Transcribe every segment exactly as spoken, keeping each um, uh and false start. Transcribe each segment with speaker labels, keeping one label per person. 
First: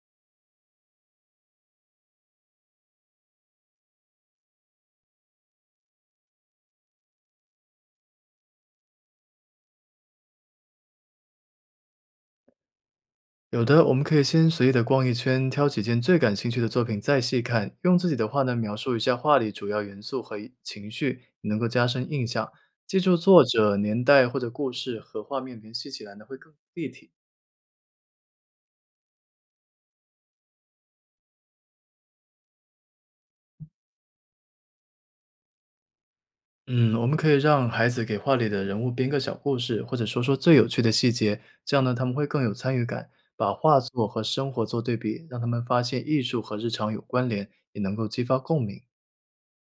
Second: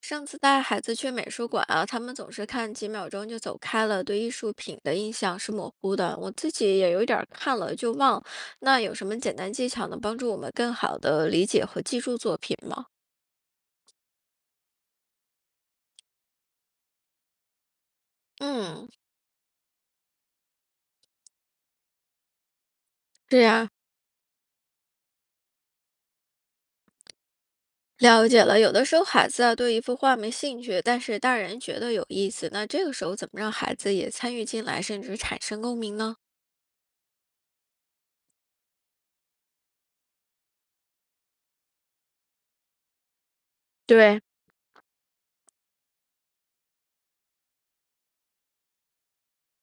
Speaker 1: 上次带孩子去美术馆啊，他们总是看几秒钟就走开了，对艺术品的印象是模糊的。我自己也有一点儿看了就忘。那有什么简单技巧能帮助我们更好的理解和记住作品吗？
Speaker 2: 有的，我们可以先随意的逛一圈，挑几件最感兴趣的作品再细看，用自己的话呢描
Speaker 1: 嗯，
Speaker 2: 述一下画里主要元素和一情绪，能够加深印象。记住
Speaker 1: 是
Speaker 2: 作
Speaker 1: 呀，
Speaker 2: 者、年代或者故事和画面联系起来呢会更立体。
Speaker 1: 了解了。有的时候孩子啊对一幅画没兴趣，但是大人觉得有意思，那这个时候怎么让孩子也参与进来，甚至产生共鸣呢？
Speaker 2: 嗯，我们可以让孩子给画里的人物编个小故事，或者说说最有趣的细节，这样呢他们会更有参与感。把画作
Speaker 1: 对。
Speaker 2: 和生活做对比，让他们发现艺术和日常有关联，也能够激发共鸣。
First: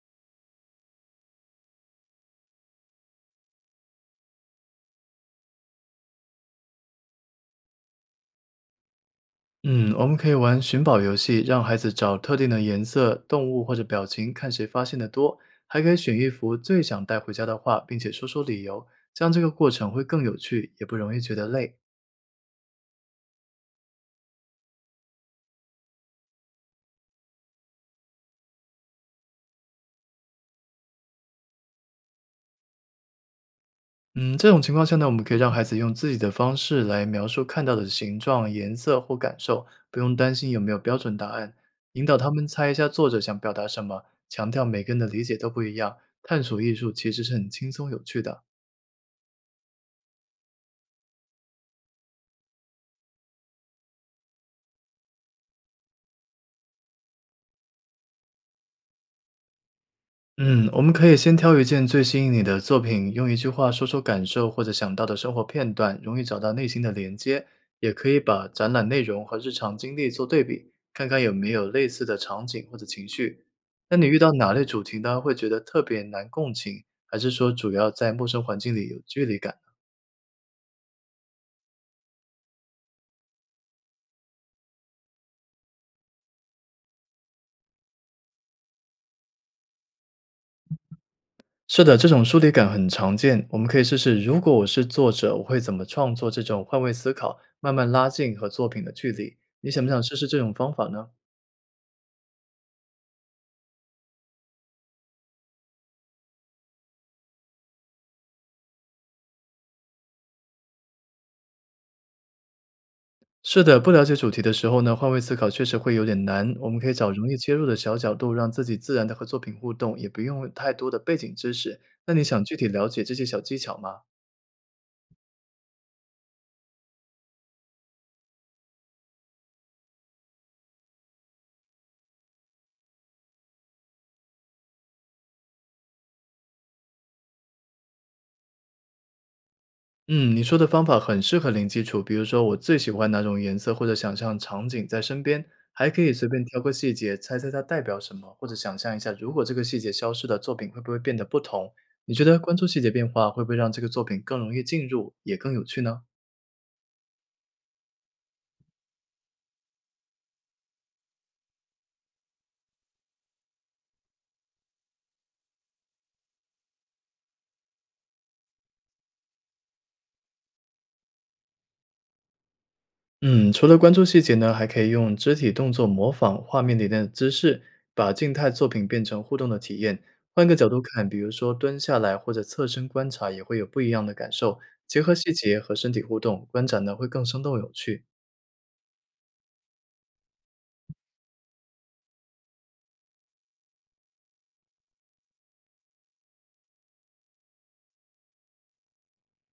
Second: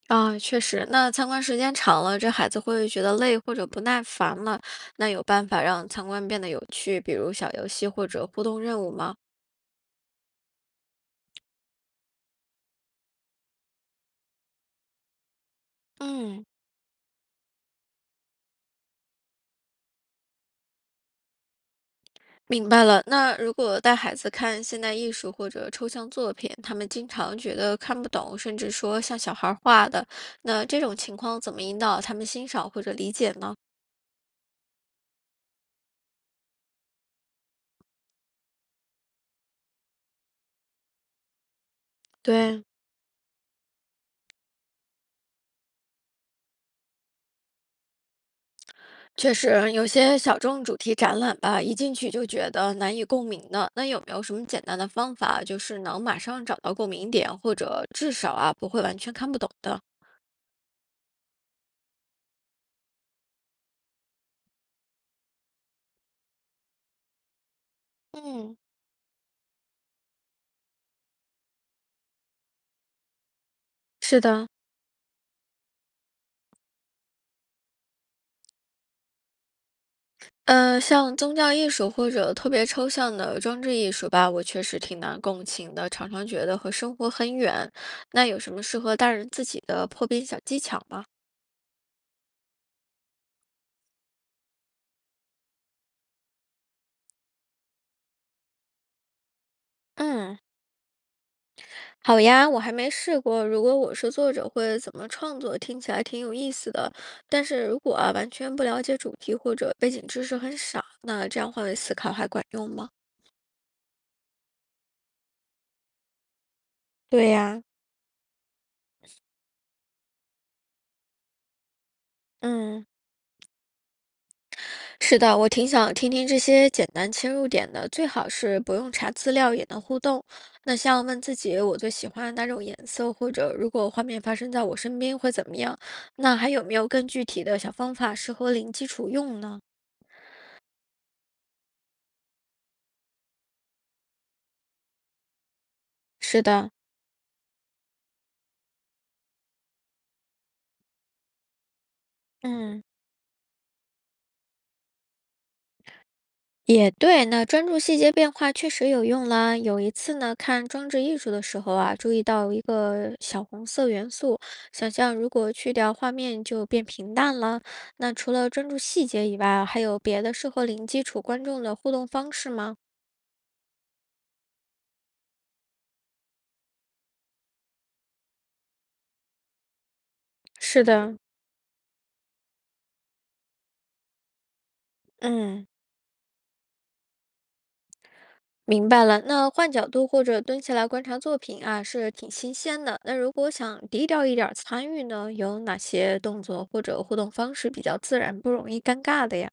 Speaker 1: 啊，确实，那参观时间长了，这孩子会觉得累或者不耐烦了。那有办法让参观变得有趣，比如小游戏或者互动任务吗？
Speaker 2: 嗯，我们可以玩寻宝游戏，让孩子找特定的颜色、动物或者表情，看谁发现的多。还可以选一
Speaker 1: 嗯，
Speaker 2: 幅最想带回家的画，并且说说理由，这样这个过程会更有趣，也不容易觉得累。
Speaker 1: 明白了。那如果带孩子看现代艺术或者抽象作品，他们经常觉得看不懂，甚至说像小孩儿画的，那这种情况怎么引导他们欣赏或者理解呢？
Speaker 2: 嗯，这种情况下呢，我们可以让孩子用自己的方式来描述看到的形状、颜色或感受，不用担心有没有标准答案，引导他们
Speaker 1: 对，
Speaker 2: 猜一下作者想表达什么，强调每个人的理解都不一样，探索艺术其实是很轻松有趣的。
Speaker 1: 确实，有些小众主题展览吧，一进去就觉得难以共鸣的。那有没有什么简单的方法，就是能马上找到共鸣点，或者至少啊不会完全看不懂的？
Speaker 2: 嗯，我们可以先挑一件最吸引你的作品，用一句话说出感受或者想到的生活片段，容易找到内心的连接。也可以把
Speaker 1: 嗯，
Speaker 2: 展览内容和日常经历做对比，看看有没有类似的场景或者情绪。那你遇
Speaker 1: 是
Speaker 2: 到
Speaker 1: 的，
Speaker 2: 哪类主题呢？会觉得特别难共情，还是说主要在陌生环境里有距离感？
Speaker 1: 嗯，像宗教艺术或者特别抽象的装置艺术吧，我确实挺难共情的，常常觉得和生活很远。那有什么适合大人自己的破冰小技巧吗？
Speaker 2: 是的，这种疏离感很常见。我们可以试试，如果我是作者，我会怎么创作？这种换位思考，慢慢拉近和作品的距离。你想不想试试这
Speaker 1: 嗯。
Speaker 2: 种方法呢？
Speaker 1: 好呀，我还没试过。如果我是作者，会怎么创作？听起来挺有意思的。但是如果啊完全不了解主题或者背景知识很少，那这样换位思考还管用吗？
Speaker 2: 是的，不了解主题的时候呢，换位思考确实会有点难。我们可以找容
Speaker 1: 对
Speaker 2: 易切
Speaker 1: 呀，
Speaker 2: 入的小角度，让自己自然的和作品互动，也不用太多的背景知识。那你想具体
Speaker 1: 嗯，
Speaker 2: 了解这些小技巧吗？
Speaker 1: 是的，我挺想听听这些简单切入点的，最好是不用查资料也能互动。那像问自己我最喜欢哪种颜色，或者如果画面发生在我身边会怎么样？那还有没有更具体的小方法适合零基础用呢？
Speaker 2: 嗯，你说的方法很适合零基础，比如说我最喜欢哪种颜色，或者想象场景在身边，还可以随
Speaker 1: 是
Speaker 2: 便挑
Speaker 1: 的，
Speaker 2: 个细节，猜猜它代表什么，或者想象一下，如果这个细节消失了，作品会不会变得不同？你觉得关注细
Speaker 1: 嗯。
Speaker 2: 节变化会不会让这个作品更容易进入，也更有趣呢？
Speaker 1: 也对，那专注细节变化确实有用啦。有一次呢，看装置艺术的时候啊，注意到一个小红色元素，想象如果去掉画面就变平淡了。那除了专注细节以外啊还有别的适合零基础观众的互动方式吗？
Speaker 2: 嗯，除了关注细节呢，还可以用肢体动作模仿画面里的姿势，把静态作品变成互动的体验。换个角度
Speaker 1: 是
Speaker 2: 看，
Speaker 1: 的，
Speaker 2: 比如说蹲下来或者侧身观察，也会有不一样的感受。结合细节
Speaker 1: 嗯，
Speaker 2: 和身体互动，观展呢会更生动有趣。
Speaker 1: 明白了。那换角度或者蹲下来观察作品啊，是挺新鲜的。那如果想低调一点儿参与呢，有哪些动作或者互动方式比较自然，不容易尴尬的呀？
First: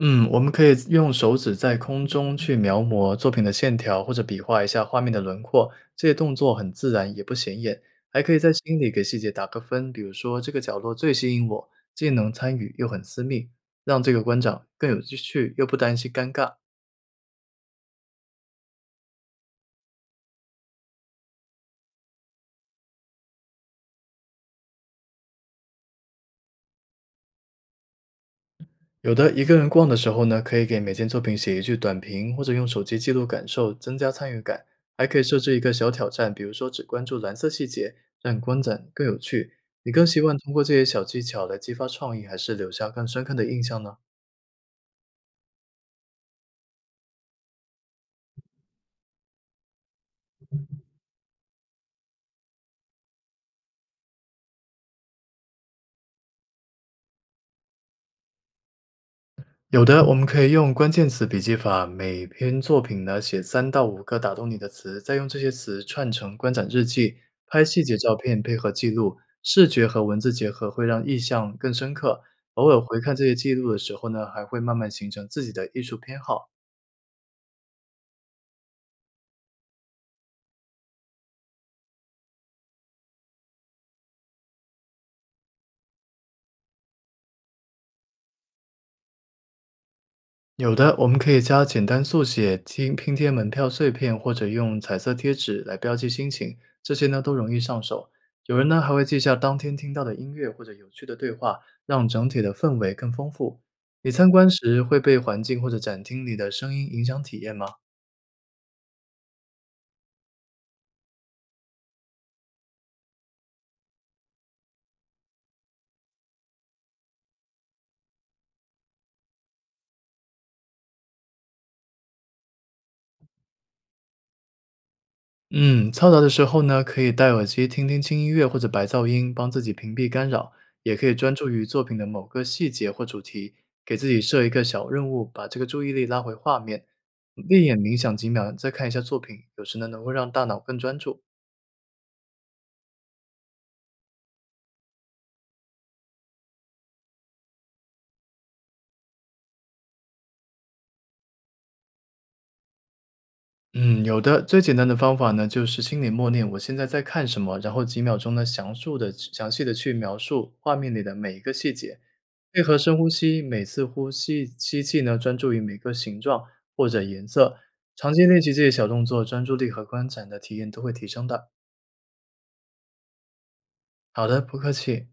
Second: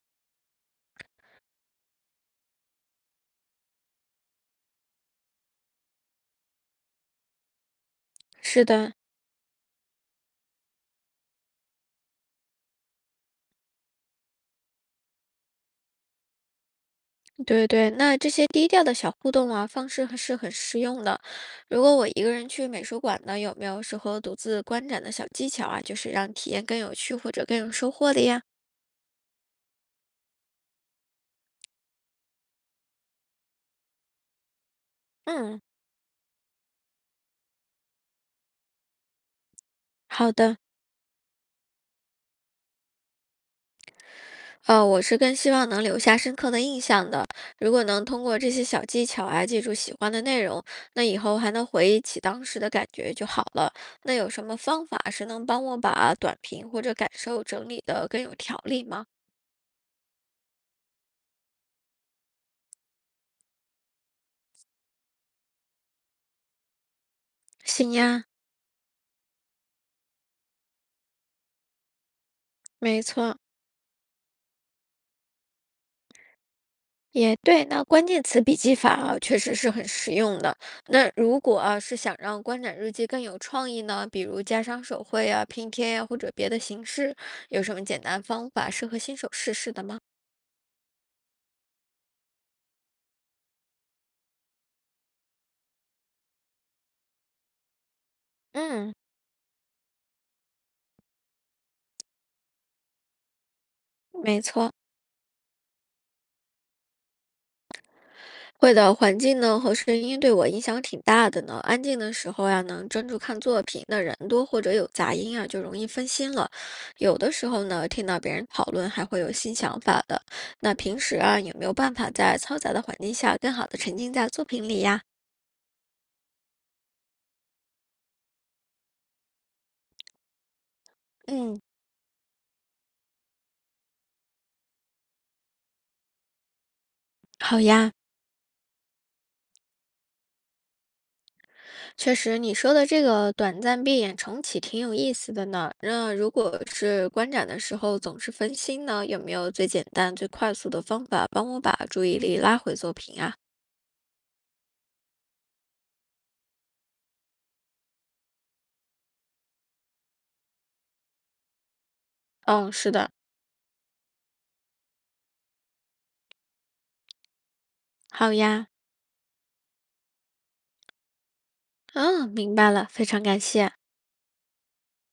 Speaker 2: 嗯，我们可以用手指在空中去描摹作品的线条，或者比划一下画面的轮廓，这些动作很自然，也不显眼。还可以在
Speaker 1: 是
Speaker 2: 心里
Speaker 1: 的，
Speaker 2: 给细节打个分，比如说这个角落最吸引我，既能参与又很私密，让这个观赏更有趣，又不担心尴尬。
Speaker 1: 对对，那这些低调的小互动啊，方式还是很实用的。如果我一个人去美术馆呢，有没有适合独自观展的小技巧啊？就是让体验更有趣或者更有收获的呀？
Speaker 2: 有的一个人逛的时候呢，可以给每件作品写一句短评，或者用手机记录感受，增加参与感。还可以设置一
Speaker 1: 嗯，
Speaker 2: 个小挑战，比如说只关注蓝色细节，让观展更有趣。你更希
Speaker 1: 好
Speaker 2: 望通
Speaker 1: 的，
Speaker 2: 过这些小技巧来激发创意，还是留下更深刻的印象呢？
Speaker 1: 呃，我是更希望能留下深刻的印象的。如果能通过这些小技巧啊，记住喜欢的内容，那以后还能回忆起当时的感觉就好了。那有什么方法是能帮我把短评或者感受整理的更有条理吗？
Speaker 2: 有的，我们可以用关键词笔记法，每篇作品呢写三到五个打动你的词，再用这些词串成观展日记，拍细
Speaker 1: 行
Speaker 2: 节照
Speaker 1: 呀，
Speaker 2: 片配合记录，视觉和文字结合会让印象更深刻。偶尔回
Speaker 1: 没
Speaker 2: 看这些
Speaker 1: 错。
Speaker 2: 记录的时候呢，还会慢慢形成自己的艺术偏好。
Speaker 1: 也对，那关键词笔记法啊，确实是很实用的。那如果啊是想让观展日记更有创意呢，比如加上手绘啊、拼贴呀、或者别的形式，有什么简单方法适合新手试试的吗？
Speaker 2: 有的，我们可以加简单速写、拼拼贴门票碎片，或者用彩色贴纸来标记心情，这些呢都容易上手。有人呢还
Speaker 1: 嗯，
Speaker 2: 会记下当天听到的音乐或者有趣的对话，让整体的氛围更丰富。你参
Speaker 1: 没
Speaker 2: 观
Speaker 1: 错，
Speaker 2: 时会被环境或者展厅里的声音影响体验吗？
Speaker 1: 会的，环境呢和声音对我影响挺大的呢。安静的时候呀，能专注看作品；那人多或者有杂音啊，就容易分心了。有的时候呢，听到别人讨论，还会有新想法的。那平时啊，有没有办法在嘈杂的环境下，更好的沉浸在作品里呀？
Speaker 2: 嗯，嘈杂的时候呢，可以戴耳机听听轻音乐或者白噪音，帮自己屏蔽干扰；也可以专注
Speaker 1: 嗯，
Speaker 2: 于作品的某个细节或主题，给自己设一个小任务，把这个注意力拉回画面。
Speaker 1: 好
Speaker 2: 闭眼
Speaker 1: 呀，
Speaker 2: 冥想几秒，再看一下作品，有时呢能够让大脑更专注。
Speaker 1: 确实你说的这个短暂闭眼重启挺有意思的呢。那如果是观展的时候总是分心呢，有没有最简单、最快速的方法帮我把注意力拉回作品啊？
Speaker 2: 嗯，有的。最简单的方法呢，就是心里默念我现在在看什么，然后几秒钟呢，详述的、详细的去描述画面里的每一个细节，配
Speaker 1: 嗯，
Speaker 2: 合
Speaker 1: 是
Speaker 2: 深呼
Speaker 1: 的，
Speaker 2: 吸，每次呼吸吸气呢，专注于每个形状或者颜色。长期
Speaker 1: 好
Speaker 2: 练习这
Speaker 1: 呀，
Speaker 2: 些小动作，专注力和观展的体验都会提升的。
Speaker 1: 嗯，明白了，非常感谢。
Speaker 2: 好的，不客气。